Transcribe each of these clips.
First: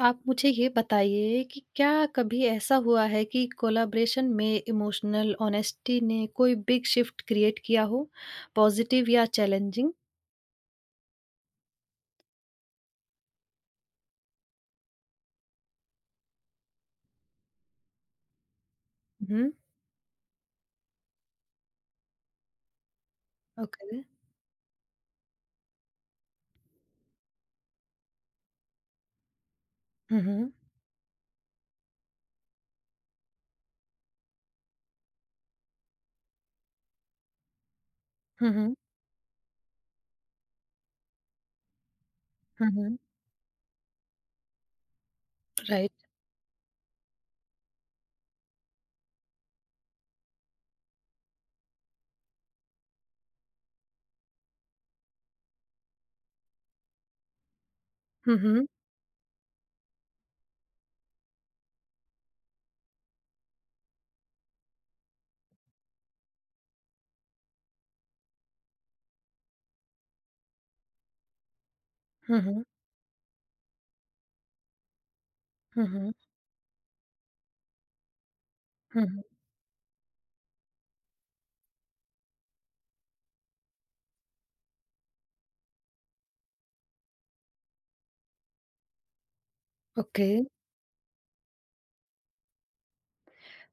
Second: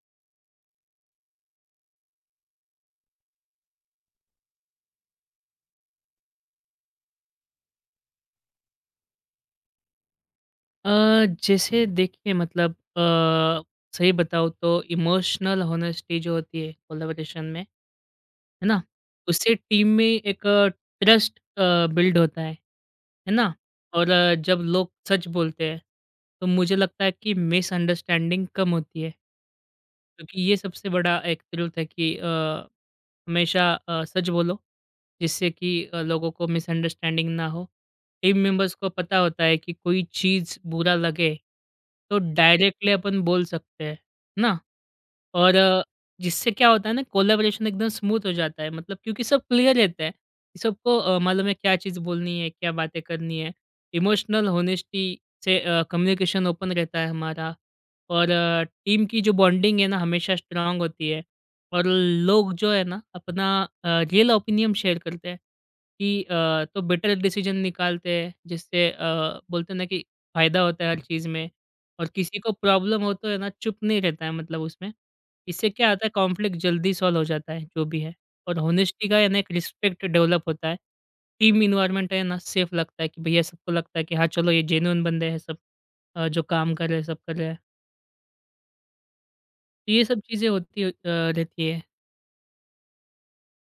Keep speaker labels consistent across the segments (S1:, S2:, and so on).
S1: आप मुझे ये बताइए कि क्या कभी ऐसा हुआ है कि कोलैबोरेशन में इमोशनल ऑनेस्टी ने कोई बिग शिफ्ट क्रिएट किया हो, पॉजिटिव या चैलेंजिंग?
S2: जैसे देखिए मतलब सही बताऊँ तो इमोशनल होनेस्टी जो होती है कोलैबोरेशन में, है ना?
S1: हुँ,
S2: उससे टीम में एक ट्रस्ट बिल्ड होता है ना?
S1: ओके।
S2: और जब लोग सच बोलते हैं, तो मुझे लगता है कि मिसअंडरस्टैंडिंग कम होती है।
S1: हुँ,
S2: क्योंकि
S1: हुँ।
S2: ये सबसे बड़ा एक ट्रुथ है कि हमेशा सच बोलो जिससे कि लोगों को मिसअंडरस्टैंडिंग ना हो। टीम
S1: हुँ,
S2: मेंबर्स
S1: हुँ।
S2: को पता होता है कि कोई चीज़ बुरा लगे, तो
S1: हुँ,
S2: डायरेक्टली
S1: हुँ।
S2: अपन बोल सकते हैं, है ना? और
S1: राइट।
S2: जिससे क्या होता है ना कोलैबोरेशन एकदम स्मूथ हो जाता है मतलब क्योंकि सब क्लियर रहता है। कि सबको मालूम है क्या चीज़ बोलनी है, क्या बातें करनी है। इमोशनल होनेस्टी से कम्युनिकेशन ओपन रहता है हमारा और
S1: हुँ, हुँ।
S2: टीम की जो बॉन्डिंग है ना हमेशा स्ट्रांग होती है और लोग जो है ना अपना रियल ओपिनियन शेयर करते हैं कि तो बेटर डिसीजन निकालते हैं जिससे बोलते हैं ना कि फ़ायदा होता है हर चीज़ में और किसी
S1: हुँ,
S2: को
S1: हुँ।
S2: प्रॉब्लम हो तो है ना चुप नहीं रहता है मतलब उसमें। इससे
S1: हुँ,
S2: क्या होता है
S1: हुँ।
S2: कॉन्फ्लिक्ट जल्दी सॉल्व हो जाता है, जो भी है और
S1: हुँ,
S2: हॉनेस्टी का
S1: हुँ।
S2: यानी एक रिस्पेक्ट डेवलप होता है। टीम इन्वायरमेंट है ना सेफ लगता है कि भैया सबको लगता है कि हाँ, चलो ये जेन्युइन बंदे हैं सब जो काम कर रहे हैं, सब कर रहे हैं। तो ये सब
S1: ओके।
S2: चीज़ें होती रहती है।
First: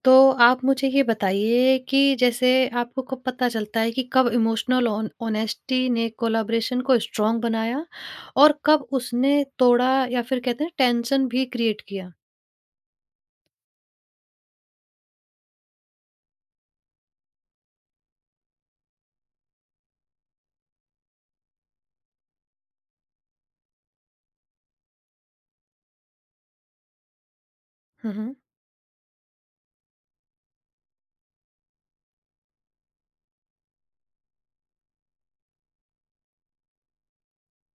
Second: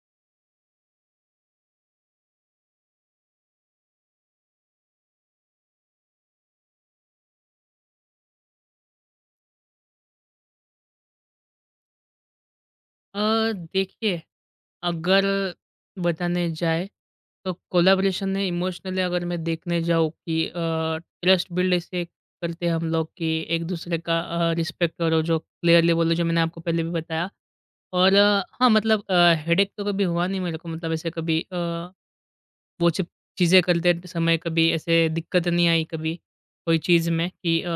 S1: तो आप मुझे ये बताइए कि जैसे आपको कब पता चलता है कि कब इमोशनल ऑन ऑनेस्टी ने कोलैबोरेशन को स्ट्रॉन्ग बनाया और कब उसने तोड़ा या फिर कहते हैं टेंशन भी क्रिएट किया?
S2: देखिए अगर बताने जाए तो कोलैबोरेशन में इमोशनली अगर मैं देखने जाऊँ कि ट्रस्ट बिल्ड ऐसे करते हैं हम लोग कि एक दूसरे का रिस्पेक्ट करो जो क्लियरली बोलो जो मैंने आपको पहले भी बताया
S1: हुँ,
S2: और
S1: हुँ।
S2: हाँ मतलब हेडेक तो कभी हुआ नहीं मेरे को मतलब ऐसे कभी वो सब चीज़ें करते समय कभी ऐसे दिक्कत नहीं आई कभी कोई चीज़ में कि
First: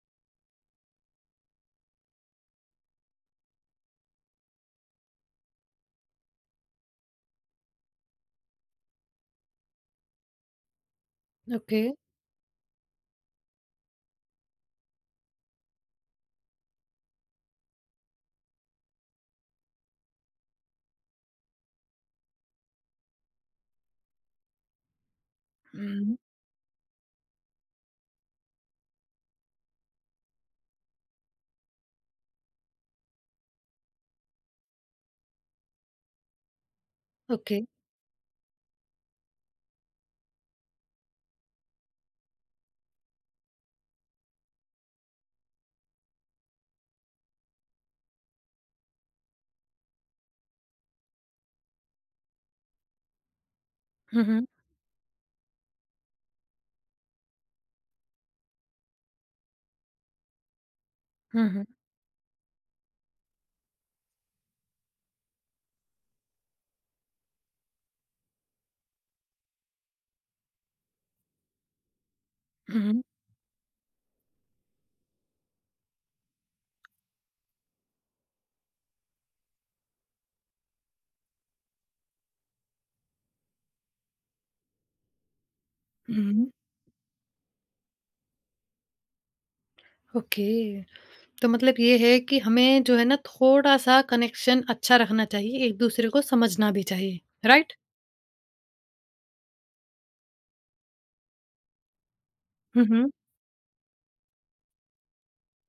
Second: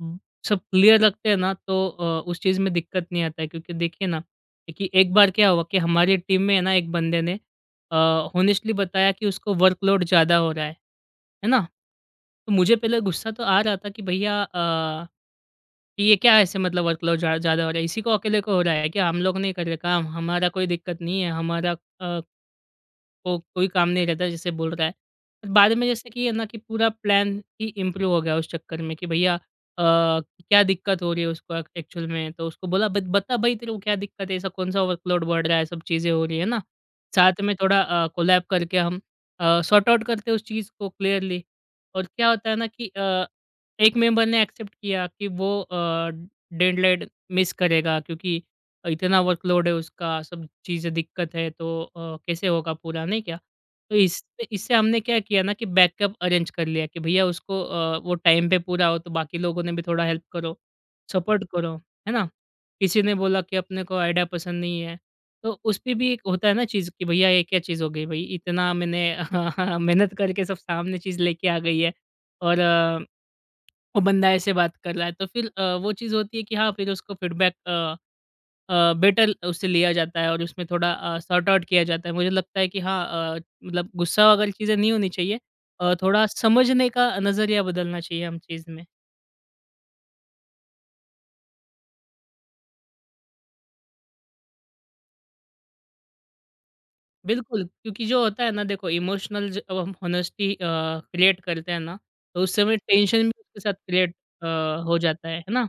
S2: ब- सब क्लियर रखते हैं ना तो उस चीज़ में दिक्कत नहीं आता है क्योंकि देखिए ना कि एक बार क्या हुआ कि हमारी टीम में है ना एक बंदे ने ऑनेस्टली बताया कि उसको वर्कलोड ज़्यादा हो रहा है ना।
S1: ओके।
S2: तो मुझे पहले गुस्सा तो आ रहा था कि भैया कि ये क्या ऐसे मतलब वर्कलोड ज़्यादा हो रहा है इसी को अकेले को हो रहा है क्या हम लोग नहीं कर रहे काम हमारा कोई दिक्कत नहीं है हमारा को कोई काम नहीं रहता जैसे बोल रहा है। पर बाद में जैसे
S1: हुँ।
S2: कि है ना कि पूरा प्लान ही इम्प्रूव हो गया उस चक्कर में कि भैया क्या दिक्कत हो रही है उसको एक्चुअल में। तो उसको बोला, "बत बता भाई तेरे को क्या दिक्कत है, ऐसा कौन-सा वर्कलोड बढ़ रहा है, सब चीज़ें हो रही है ना।" साथ में
S1: ओके।
S2: थोड़ा कोलैब करके हम सॉर्ट आउट करते हैं उस चीज़ को क्लियरली। और क्या होता है ना कि एक मेंबर ने एक्सेप्ट किया कि वो डेडलाइन मिस करेगा क्योंकि इतना वर्कलोड है उसका, सब चीज़ें दिक्कत है तो कैसे होगा पूरा, नहीं क्या? तो इस
S1: हुँ, हुँ।
S2: इससे हमने क्या किया ना कि बैकअप अरेंज कर लिया कि भैया उसको वो टाइम पे पूरा हो तो बाकी लोगों ने भी थोड़ा हेल्प करो, सपोर्ट
S1: हुँ, हुँ।
S2: करो, है ना? किसी ने बोला कि अपने को आइडिया पसंद नहीं है, तो उस पे भी एक होता है ना चीज़ कि भैया ये क्या चीज़ हो गई भई, इतना मैंने मेहनत करके सब सामने चीज़ लेके आ गई है और
S1: हुँ, हुँ।
S2: वो बंदा ऐसे बात कर रहा है। तो फिर वो चीज़ होती है कि हाँ, फिर उसको फीडबैक बेटर उससे लिया जाता है और उसमें थोड़ा सॉर्ट आउट किया जाता है। मुझे लगता है कि हाँ, मतलब गुस्सा वगैरह चीज़ें नहीं होनी चाहिए। थोड़ा
S1: हुँ।
S2: समझने का नज़रिया बदलना चाहिए हम चीज़ में।
S1: ओके। तो मतलब ये है कि हमें जो है ना थोड़ा-सा कनेक्शन अच्छा रखना चाहिए, एक-दूसरे को समझना भी चाहिए,
S2: बिल्कुल,
S1: राइट?
S2: क्योंकि जो होता है ना देखो इमोशनल जब हम होनेस्टी क्रिएट करते हैं ना, तो उस समय
S1: हुँ, हुँ।
S2: टेंशन भी उसके साथ क्रिएट अ, हो जाता है ना?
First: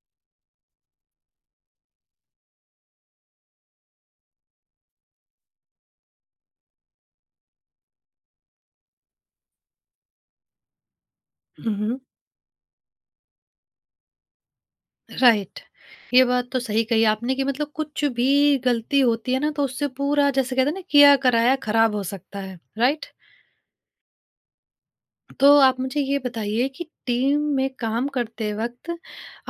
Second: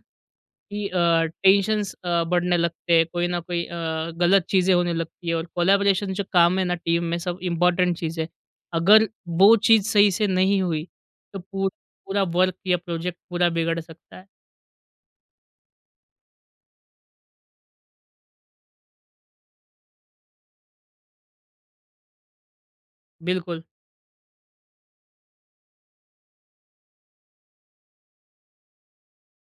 S2: कि टेंशन्स बढ़ने लगते हैं, कोई ना कोई गलत चीज़ें होने लगती है और कोलैबोरेशन जो काम है ना टीम में सब इम्पोर्टेंट चीज़ है। अगर वो चीज़ सही से नहीं हुई, तो पू
S1: हुँ, हुँ।
S2: पूरा वर्क या प्रोजेक्ट पूरा बिगड़ सकता है।
S1: राइट। ये बात तो सही कही आपने कि मतलब कुछ भी गलती होती है ना तो उससे पूरा जैसे कहते हैं ना किया-कराया खराब हो सकता है, राइट?
S2: बिल्कुल।
S1: तो आप मुझे ये बताइए कि टीम में काम करते वक़्त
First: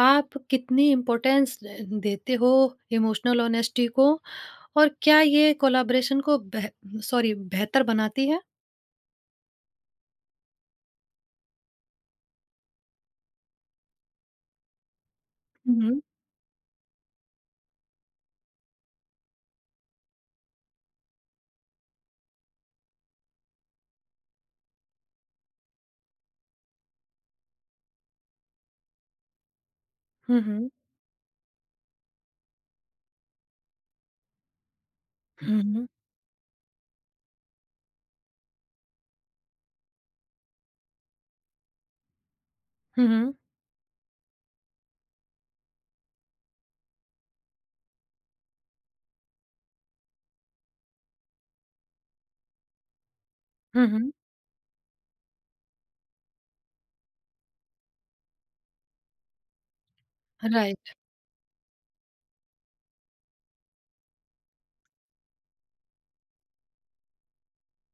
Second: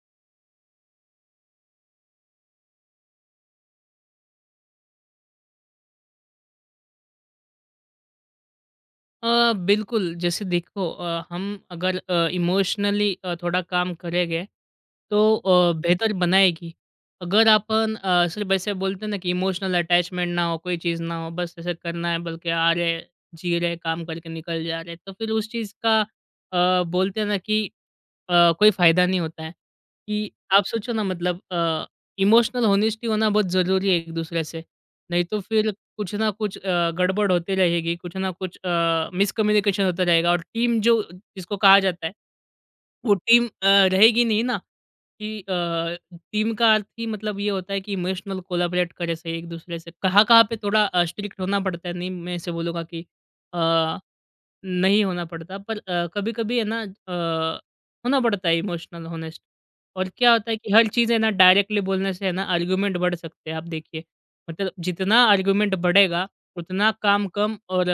S1: आप कितनी इम्पोर्टेंस देते हो इमोशनल ऑनेस्टी को? और क्या ये कोलैबोरेशन को बेह सॉरी बेहतर बनाती है?
S2: बिल्कुल, जैसे देखो हम अगर इमोशनली थोड़ा काम करेंगे, तो
S1: हुँ, हुँ।
S2: बेहतर बनाएगी। अगर अपन सिर्फ़ ऐसे बोलते हैं ना कि इमोशनल अटैचमेंट ना हो, कोई चीज़ ना हो, बस ऐसे करना है, बल्कि आ रहे, जी रहे, काम करके निकल जा रहे, तो फिर उस चीज़ का बोलते हैं ना कि कोई फ़ायदा नहीं होता है। कि
S1: हुँ,
S2: आप
S1: हुँ।
S2: सोचो ना मतलब इमोशनल ऑनेस्टी होना बहुत ज़रूरी है एक-दूसरे से, नहीं तो
S1: हुँ,
S2: फिर
S1: हुँ।
S2: कुछ ना कुछ गड़बड़ होती रहेगी, कुछ ना कुछ मिसकम्युनिकेशन होता रहेगा और टीम जो जिसको कहा जाता है,
S1: हुँ,
S2: वो
S1: हुँ।
S2: टीम रहेगी नहीं ना कि टीम का अर्थ ही मतलब ये होता है कि इमोशनल कोलैबोरेट करे सही एक-दूसरे से। कहाँ-कहाँ पे थोड़ा स्ट्रिक्ट होना पड़ता है, नहीं मैं ऐसे बोलूँगा कि
S1: हुँ,
S2: अ
S1: हुँ।
S2: नहीं होना पड़ता पर कभी-कभी है ना होना पड़ता है इमोशनल ऑनेस्ट। और क्या होता है कि हर
S1: राइट,
S2: चीज़ है ना डायरेक्टली बोलने से है ना आर्गुमेंट बढ़ सकते हैं आप देखिए। मतलब जितना आर्गुमेंट बढ़ेगा उतना काम कम और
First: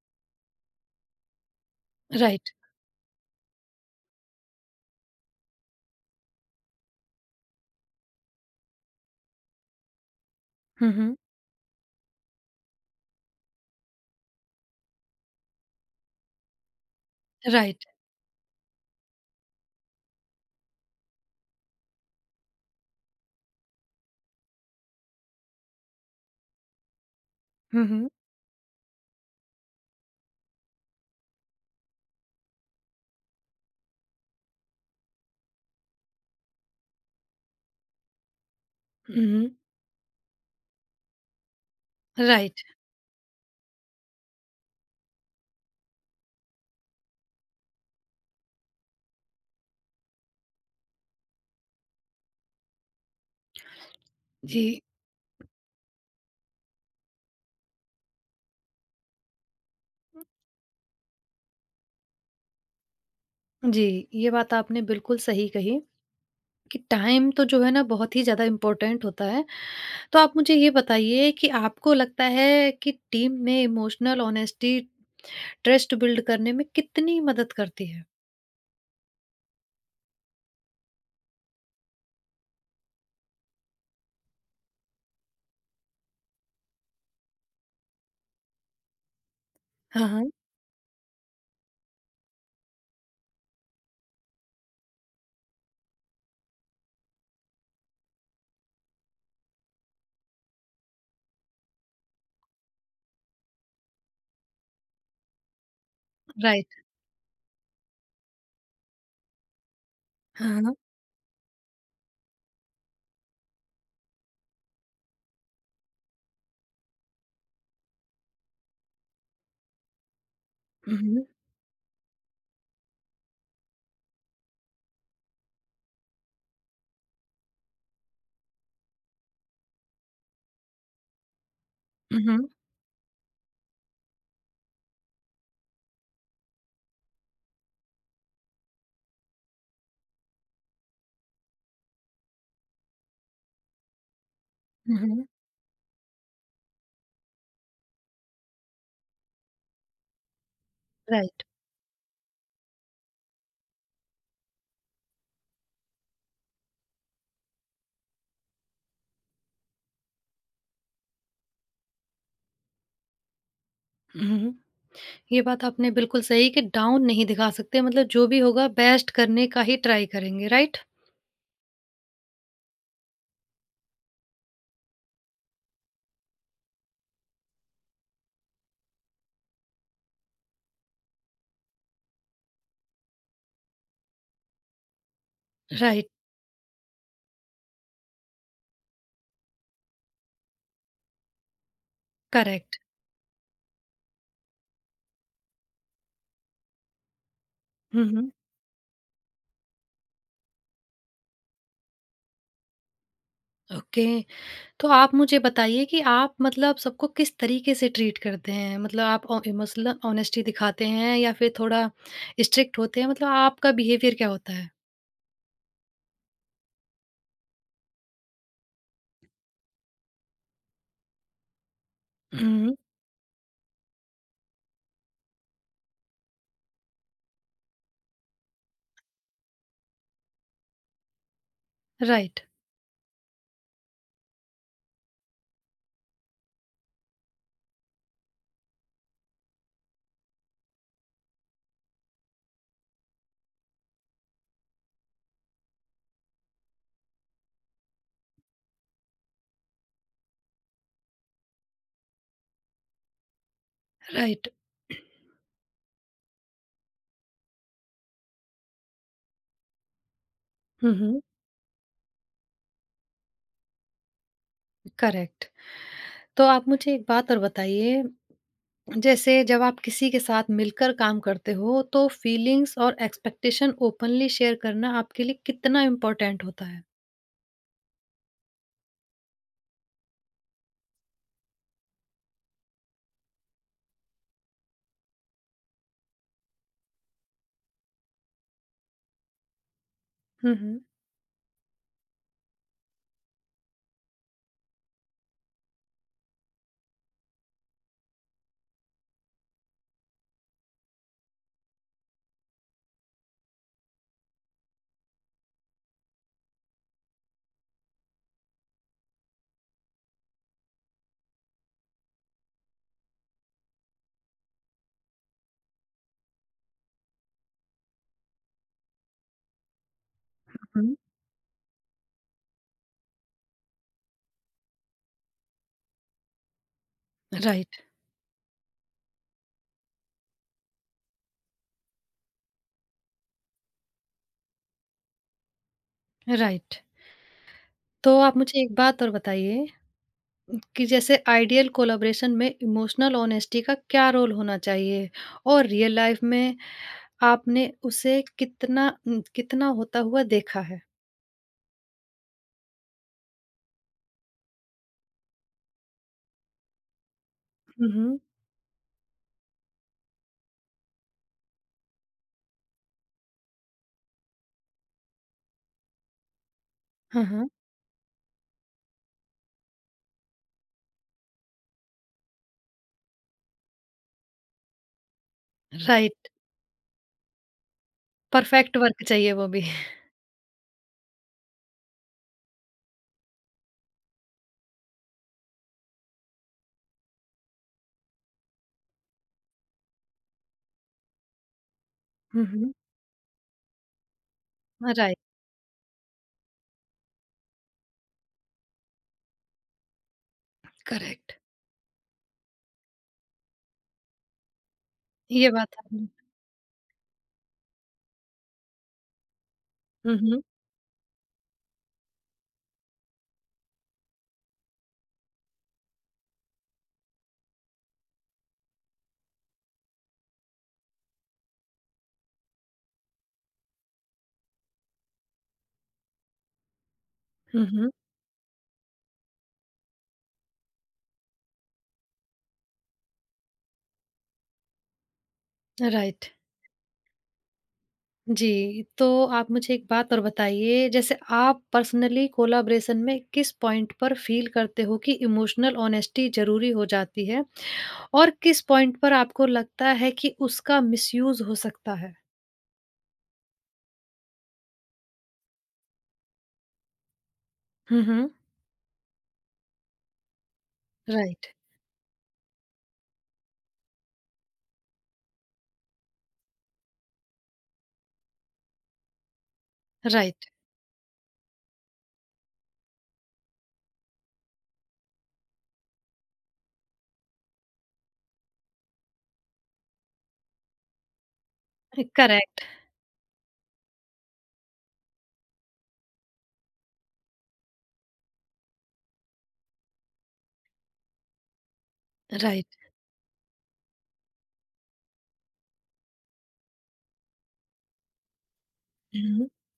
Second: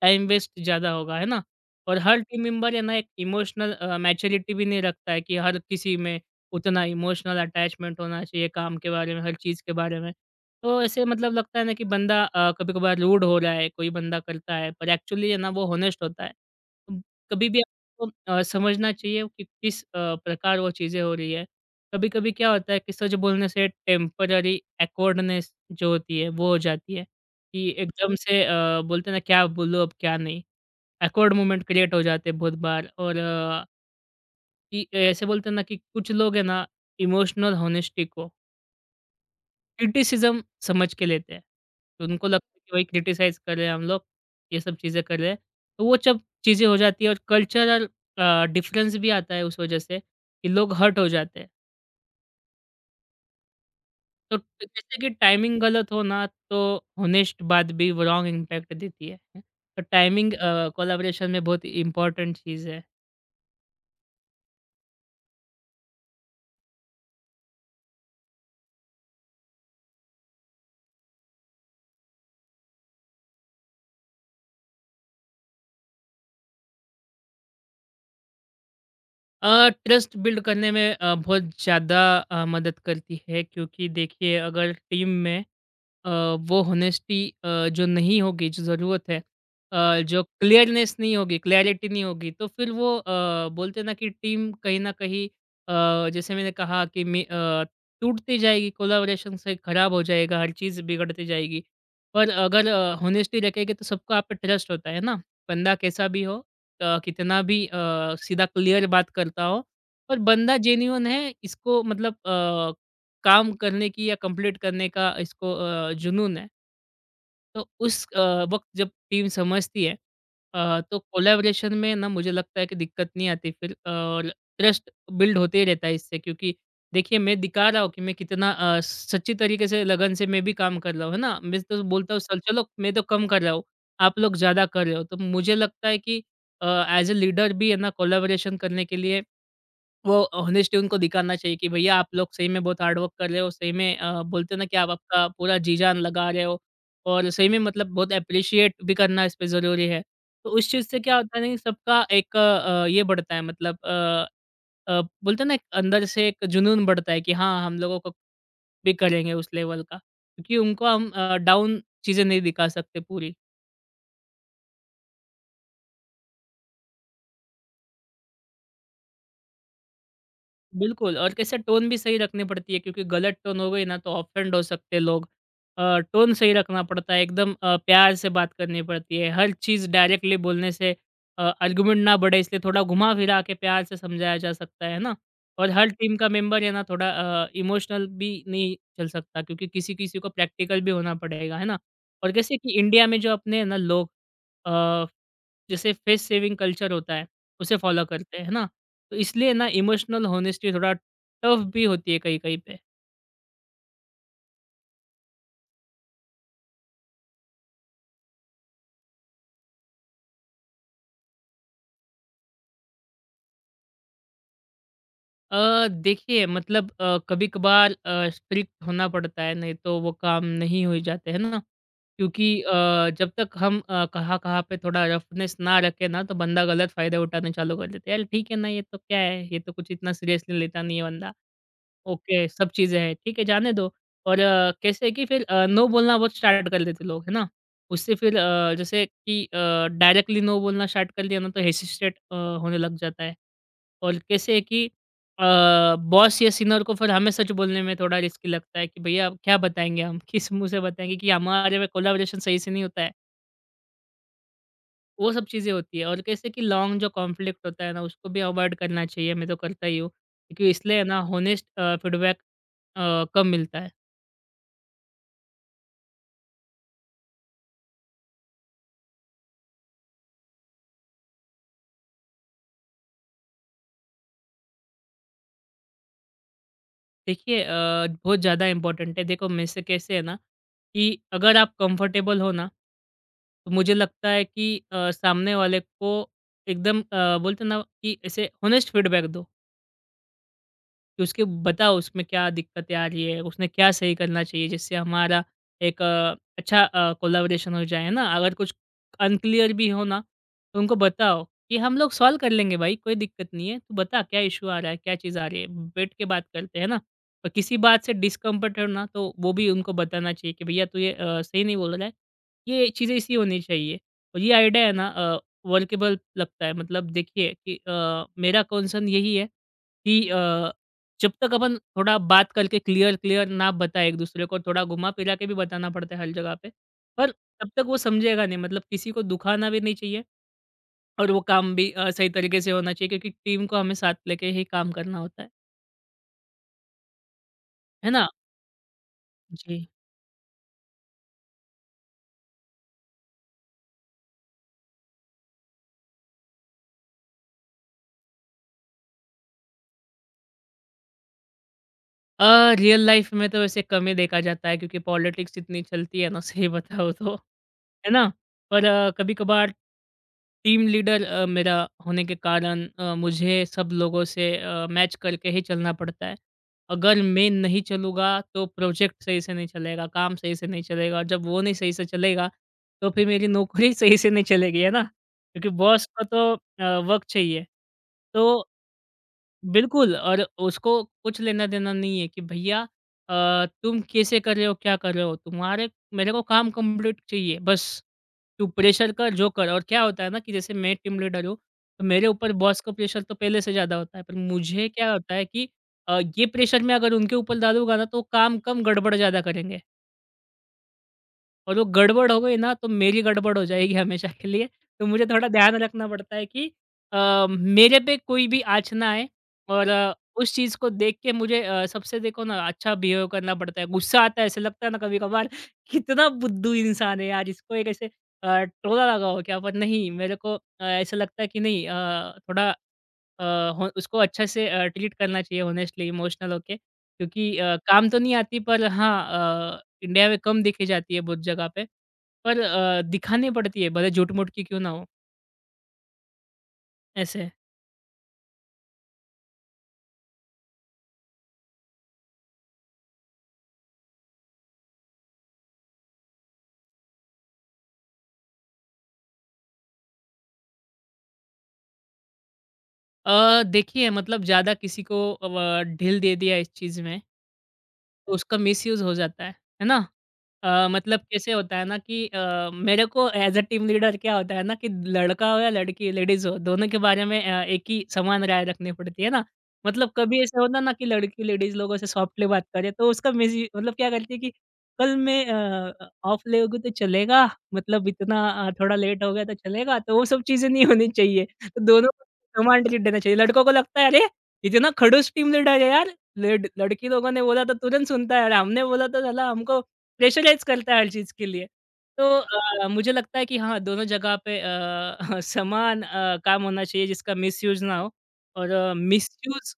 S2: टाइम वेस्ट ज़्यादा होगा, है ना? और हर टीम
S1: राइट।
S2: मेंबर है ना एक इमोशनल मैच्योरिटी भी नहीं रखता है कि हर किसी में उतना इमोशनल अटैचमेंट होना चाहिए काम के बारे में, हर चीज़ के बारे में। तो
S1: हुँ,
S2: ऐसे
S1: हुँ।
S2: मतलब लगता है ना कि बंदा कभी-कभार रूड हो रहा है, कोई बंदा करता है, पर एक्चुअली है ना वो हॉनेस्ट होता है। उम, कभी भी
S1: राइट।
S2: आपको समझना चाहिए कि किस प्रकार वो चीज़ें हो रही है। कभी-कभी क्या होता है कि सच बोलने से टेम्पररी awkwardनेस जो होती है वो हो जाती है, कि
S1: हुँ, हुँ।
S2: एकदम से बोलते हैं ना क्या बोलूँ अब क्या नहीं। awkward मोमेंट क्रिएट हो जाते हैं बहुत बार और कि ऐसे बोलते हैं ना कि कुछ लोग है ना इमोशनल हॉनेस्टी को
S1: हुँ, हुँ।
S2: क्रिटिसिज्म समझ के लेते हैं। तो उनको लगता है
S1: राइट।
S2: कि भाई क्रिटिसाइज़ कर रहे हैं हम लोग, ये सब चीज़ें कर रहे हैं। तो वो जब चीज़ें हो जाती है और कल्चरल डिफ़रेंस भी आता है उस वजह से कि लोग हर्ट हो जाते हैं। तो
S1: जी,
S2: जैसे कि टाइमिंग गलत हो ना तो होनेस्ट बात भी वो रॉन्ग इम्पैक्ट देती है। तो टाइमिंग कोलैबोरेशन में बहुत इम्पोर्टेंट चीज़ है।
S1: जी, ये बात आपने बिल्कुल सही कही कि टाइम तो जो है ना बहुत ही ज़्यादा इम्पोर्टेंट होता है। तो आप मुझे ये बताइए कि आपको लगता है कि टीम में इमोशनल ऑनेस्टी ट्रस्ट बिल्ड करने में कितनी मदद करती है?
S2: ट्रस्ट बिल्ड करने में बहुत ज़्यादा मदद करती है क्योंकि देखिए अगर टीम में अ, वो होनेस्टी जो नहीं होगी, जो ज़रूरत है,
S1: हाँ,
S2: जो
S1: हाँ।
S2: क्लियरनेस नहीं होगी, क्लैरिटी नहीं होगी, तो फिर वो बोलते हैं ना कि टीम कहीं न कहीं अ, जैसे मैंने कहा कि मैं अ, टूटती जाएगी, कोलैबोरेशन से खराब हो जाएगा, हर चीज़ बिगड़ती जाएगी। पर अगर होनेस्टी रखेंगे तो सबको आप पे ट्रस्ट होता है ना, बंदा कैसा भी हो,
S1: राइट।
S2: कितना भी सीधा क्लियर बात करता हो, पर बंदा
S1: हाँ, हाँ।
S2: जेन्युइन है इसको मतलब काम करने की या कंप्लीट करने का इसको जुनून है। तो उस वक़्त जब टीम समझती है
S1: हुँ,
S2: तो
S1: हुँ।
S2: कोलैबोरेशन में ना मुझे लगता है कि दिक्कत नहीं आती फिर और ट्रस्ट बिल्ड होते ही रहता है इससे क्योंकि देखिए मैं दिखा रहा हूँ कि मैं कितना सच्ची तरीके से लगन से मैं भी काम कर रहा हूँ, है ना? मैं तो बोलता हूँ
S1: हुँ,
S2: सर
S1: हुँ।
S2: चलो मैं तो कम कर रहा हूँ, आप लोग ज़्यादा कर रहे हो। तो मुझे लगता है कि अ, एज़ अ लीडर भी है ना कोलैबोरेशन करने के लिए वो ऑनेस्टी उनको दिखाना चाहिए कि भैया आप लोग सही में बहुत हार्ड वर्क कर रहे हो, सही में बोलते हैं ना कि आप
S1: हुँ,
S2: आपका
S1: हुँ।
S2: पूरा जी-जान लगा रहे हो और सही में मतलब बहुत एप्रिशिएट भी करना इस पे ज़रूरी है। तो उस चीज़ से क्या होता है
S1: राइट।
S2: ना कि सबका एक ये बढ़ता है मतलब बोलते हैं ना एक अंदर से एक जुनून बढ़ता है कि हाँ, हम लोगों को भी करेंगे उस लेवल का, क्योंकि उनको हम डाउन चीज़ें नहीं दिखा सकते पूरी।
S1: हुँ, हुँ। ये बात आपने बिल्कुल सही कि डाउन नहीं दिखा सकते मतलब जो भी होगा बेस्ट करने का ही ट्राई करेंगे राइट?
S2: बिल्कुल और कैसे टोन भी सही रखनी पड़ती है क्योंकि गलत टोन हो गई ना तो ऑफेंड हो सकते हैं लोग। टोन सही रखना पड़ता है एकदम प्यार से बात करनी पड़ती है। हर चीज़ डायरेक्टली बोलने से आर्गुमेंट ना बढ़े इसलिए थोड़ा घुमा-फिरा के प्यार से समझाया जा सकता है ना। और हर
S1: राइट,
S2: टीम का मेंबर है ना थोड़ा इमोशनल भी नहीं चल सकता क्योंकि किसी-किसी को प्रैक्टिकल भी होना पड़ेगा, है ना? और जैसे कि
S1: करेक्ट।
S2: इंडिया में जो अपने है ना लोग अ जैसे फेस सेविंग कल्चर होता है, उसे फॉलो
S1: हुँ, हुँ।
S2: करते हैं, है ना? तो इसलिए ना इमोशनल होनेस्टी थोड़ा टफ भी होती है कहीं-कहीं पे।
S1: ओके। तो आप मुझे बताइए कि आप मतलब सबको किस तरीके से ट्रीट करते हैं? मतलब आप ऑ मसलन ऑनेस्टी दिखाते हैं या फिर थोड़ा स्ट्रिक्ट होते हैं? मतलब आपका बिहेवियर क्या होता है?
S2: देखिए मतलब कभी-कभार स्ट्रिक्ट होना पड़ता है, नहीं तो वो काम नहीं हो जाते, है ना? क्योंकि
S1: हुँ,
S2: जब तक हम कहाँ-कहाँ पे थोड़ा रफनेस ना रखें ना, तो बंदा गलत फ़ायदा उठाना चालू कर देता है। यार ठीक है ना, ये तो क्या है, ये तो कुछ इतना सीरियसली लेता नहीं है बंदा।
S1: राइट,
S2: ओके, सब चीज़ें हैं, ठीक है जाने दो। और कैसे है कि फिर नो बोलना बहुत स्टार्ट कर देते लोग, है ना? उससे फिर जैसे कि डायरेक्टली नो बोलना स्टार्ट कर दिया ना तो हेसिस्टेट होने लग जाता है। और कैसे है कि अ, बॉस या सीनियर को फिर हमें सच बोलने में थोड़ा रिस्की लगता है कि भैया अब क्या बताएँगे हम? किस मुँह से बताएँगे कि हमारे में कोलैबोरेशन सही से नहीं होता है।
S1: राइट।
S2: वो सब चीज़ें होती है और कैसे कि लॉन्ग जो कॉन्फ्लिक्ट होता है ना उसको भी अवॉइड करना चाहिए, मैं तो करता ही हूँ। क्योंकि
S1: हुँ,
S2: इसलिए ना
S1: हुँ,
S2: होनेस्ट फीडबैक कम मिलता है।
S1: करेक्ट। तो आप मुझे एक बात और बताइए जैसे जब आप किसी के साथ मिलकर काम करते हो तो फीलिंग्स और एक्सपेक्टेशन ओपनली शेयर करना आपके लिए कितना इम्पोर्टेंट होता है।
S2: देखिए बहुत ज़्यादा इम्पोर्टेंट है। देखो मेरे से कैसे है ना कि अगर आप कंफर्टेबल हो ना, तो मुझे लगता है कि सामने वाले को एकदम बोलते हैं ना कि ऐसे होनेस्ट फीडबैक दो।
S1: हम्म, हम्म।
S2: कि उसके बताओ उसमें क्या दिक्कतें आ रही है, उसने क्या सही करना चाहिए जिससे हमारा एक अच्छा कोलैबोरेशन हो जाए, है ना? अगर कुछ अनक्लियर भी हो ना, तो उनको बताओ कि हम लोग सॉल्व कर लेंगे भाई, कोई दिक्कत नहीं है। तू बता क्या इश्यू आ रहा है, क्या चीज़ आ रही है? बैठ के बात करते हैं, है ना? और किसी बात से डिस्कम्फर्ट हो ना, तो वो भी उनको बताना चाहिए कि भैया तू ये सही नहीं बोल रहा है, ये चीज़ें ऐसी होनी चाहिए। और ये आइडिया है ना वर्केबल लगता है मतलब देखिए कि मेरा कंसर्न यही है कि
S1: हम्म,
S2: जब तक अपन थोड़ा बात करके क्लियर-क्लियर ना बताएँ एक-दूसरे को, थोड़ा घुमा-फिरा के भी बताना पड़ता है हर जगह पे। पर तब
S1: राइट।
S2: तक वो समझेगा नहीं मतलब किसी को दुखाना भी नहीं चाहिए और वो काम भी सही तरीके से होना चाहिए क्योंकि टीम को हमें साथ लेके ही काम करना होता है।
S1: राइट।
S2: है
S1: तो
S2: ना?
S1: आप मुझे एक बात और बताइए
S2: जी।
S1: कि जैसे आइडियल कोलाबरेशन में इमोशनल ऑनेस्टी का क्या रोल होना चाहिए और रियल लाइफ में आपने उसे कितना न, कितना होता हुआ देखा है।
S2: अ, रियल लाइफ में तो वैसे कम ही देखा जाता है क्योंकि पॉलिटिक्स इतनी चलती है ना सही बताऊँ तो, है
S1: हम्म।
S2: ना? पर कभी-कभार टीम लीडर मेरा होने के कारण मुझे सब लोगों से मैच करके ही चलना पड़ता है। अगर
S1: हाँ, हाँ।
S2: मैं नहीं चलूँगा तो प्रोजेक्ट सही से नहीं चलेगा, काम सही से नहीं चलेगा और जब वो नहीं सही से चलेगा तो फिर मेरी नौकरी सही से नहीं चलेगी, है ना? क्योंकि बॉस को
S1: राइट।
S2: तो वर्क चाहिए। तो
S1: परफेक्ट वर्क चाहिए वो भी।
S2: बिल्कुल और उसको कुछ लेना-देना नहीं है कि भैया तुम कैसे कर रहे हो, क्या कर रहे हो? तुम्हारे मेरे को काम कंप्लीट चाहिए बस। तू प्रेशर कर, जो कर और क्या होता है ना कि जैसे मैं टीम लीडर हूँ, तो मेरे
S1: हम्म,
S2: ऊपर बॉस का प्रेशर तो पहले से ज़्यादा होता है। पर मुझे क्या
S1: राइट।
S2: होता है कि ये प्रेशर मैं अगर उनके ऊपर डालूँगा ना तो काम कम गड़बड़ ज़्यादा करेंगे।
S1: करेक्ट।
S2: और वो गड़बड़ हो गई ना तो मेरी गड़बड़ हो जाएगी हमेशा के लिए। तो मुझे थोड़ा
S1: ये बात
S2: ध्यान रखना
S1: आपने।
S2: पड़ता है कि मेरे पे कोई भी आँच ना आए और
S1: हम्म।
S2: उस चीज़ को देख के मुझे सबसे देखो ना अच्छा बिहेव करना पड़ता है। गुस्सा आता है ऐसे लगता है ना कभी-कभार कितना बुद्धू इंसान है यार इसको एक ऐसे टोला लगा हो क्या? पर नहीं मेरे को ऐसा लगता है कि नहीं थोड़ा अ, हो उसको अच्छे से ट्रीट करना चाहिए ऑनेस्टली इमोशनल होके क्योंकि
S1: हुँ, हुँ।
S2: काम तो नहीं आती पर हाँ इंडिया में कम देखी जाती है बहुत जगह पे। पर दिखानी पड़ती है भले झूठ-मूठ की क्यों ना हो,
S1: राइट।
S2: ऐसे।
S1: जी, तो आप मुझे एक बात और बताइए, जैसे आप पर्सनली कोलैबोरेशन में किस पॉइंट पर फ़ील करते हो कि इमोशनल ऑनेस्टी ज़रूरी हो जाती है? और किस पॉइंट पर आपको लगता है कि उसका मिसयूज़ हो सकता है?
S2: देखिए मतलब ज़्यादा किसी को अ, व ढील दे दिया इस चीज़ में
S1: हुँ, हुँ।
S2: तो उसका मिसयूज़ हो जाता है ना? मतलब
S1: राइट,
S2: कैसे होता है ना कि मेरे को एज़ अ टीम लीडर क्या होता है ना कि लड़का हो या लड़की, लेडीज़ हो, दोनों के बारे में एक ही समान राय रखनी पड़ती है ना। मतलब कभी
S1: राइट।
S2: ऐसा होता है ना कि लड़की लेडीज़ लोगों से सॉफ्टली बात करे तो उसका मिस यू मतलब क्या करती है कि कल मैं ऑफ लोगी तो चलेगा, मतलब इतना थोड़ा लेट हो गया तो चलेगा, तो वो सब चीज़ें नहीं होनी चाहिए। तो दोनों को
S1: करेक्ट,
S2: समान ट्रीट देना चाहिए। लड़कों को लगता है अरे! इतना खड़ूस टीम लीडर है यार। लेड लड़की लोगों ने बोला तो तुरंत सुनता है और हमने बोला तो साला हमको प्रेशराइज़ करता है हर चीज़ के लिए। तो
S1: राइट।
S2: मुझे लगता है कि हाँ, दोनों जगह पे समान काम होना चाहिए जिसका मिसयूज़ ना हो और
S1: हुँ, हुँ।
S2: मिसयूज़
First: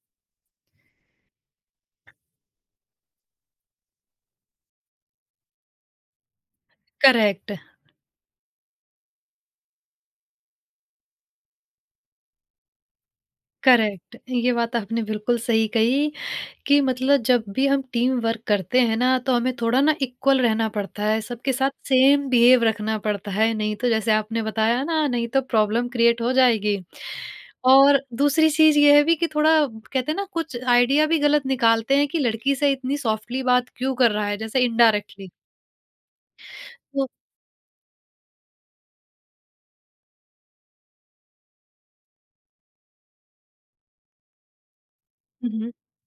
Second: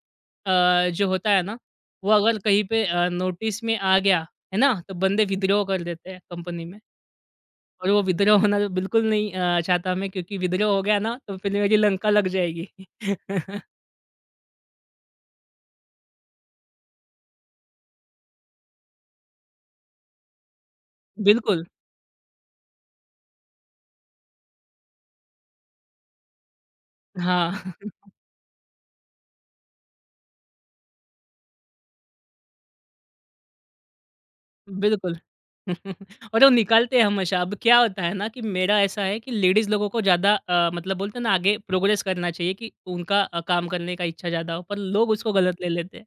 S2: जो होता है ना, वो अगर कहीं पे नोटिस में आ गया, है ना? तो बंदे विद्रोह कर देते हैं कंपनी में
S1: करेक्ट,
S2: और वो विद्रोह होना तो बिल्कुल नहीं चाहता मैं क्योंकि विद्रोह हो गया ना, तो फिर मेरी लंका लग जाएगी।
S1: करेक्ट। ये बात आपने बिल्कुल सही कही कि मतलब जब भी हम टीम वर्क करते हैं ना, तो हमें थोड़ा ना इक्वल रहना पड़ता है, सबके
S2: बिल्कुल,
S1: साथ सेम बिहेव रखना पड़ता है, नहीं तो जैसे आपने बताया ना, नहीं तो प्रॉब्लम क्रिएट हो जाएगी।
S2: हाँ।
S1: और दूसरी चीज़ ये है भी कि थोड़ा कहते हैं ना, कुछ आइडिया भी गलत निकालते हैं कि लड़की से इतनी सॉफ्टली बात क्यों कर रहा है, जैसे
S2: बिल्कुल।
S1: इनडायरेक्टली।
S2: और वो निकालते हैं
S1: तो
S2: हमेशा। अब क्या होता है ना कि मेरा ऐसा है कि लेडीज़ लोगों को ज़्यादा मतलब बोलते हैं ना आगे प्रोग्रेस करना चाहिए कि उनका काम करने का इच्छा ज़्यादा हो, पर लोग उसको
S1: हुँ,
S2: गलत ले
S1: हुँ।
S2: लेते हैं।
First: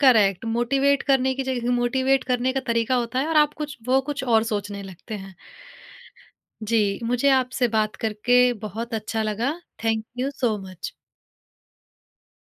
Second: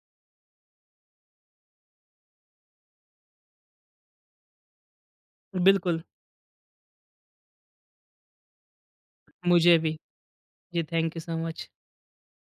S1: करेक्ट, मोटिवेट करने की जगह मोटिवेट करने का तरीका होता है और आप कुछ वो कुछ और सोचने लगते हैं।
S2: बिल्कुल,
S1: जी, मुझे आपसे बात करके बहुत अच्छा लगा।
S2: मुझे भी।
S1: थैंक यू सो
S2: जी,
S1: much.
S2: Thank you so much.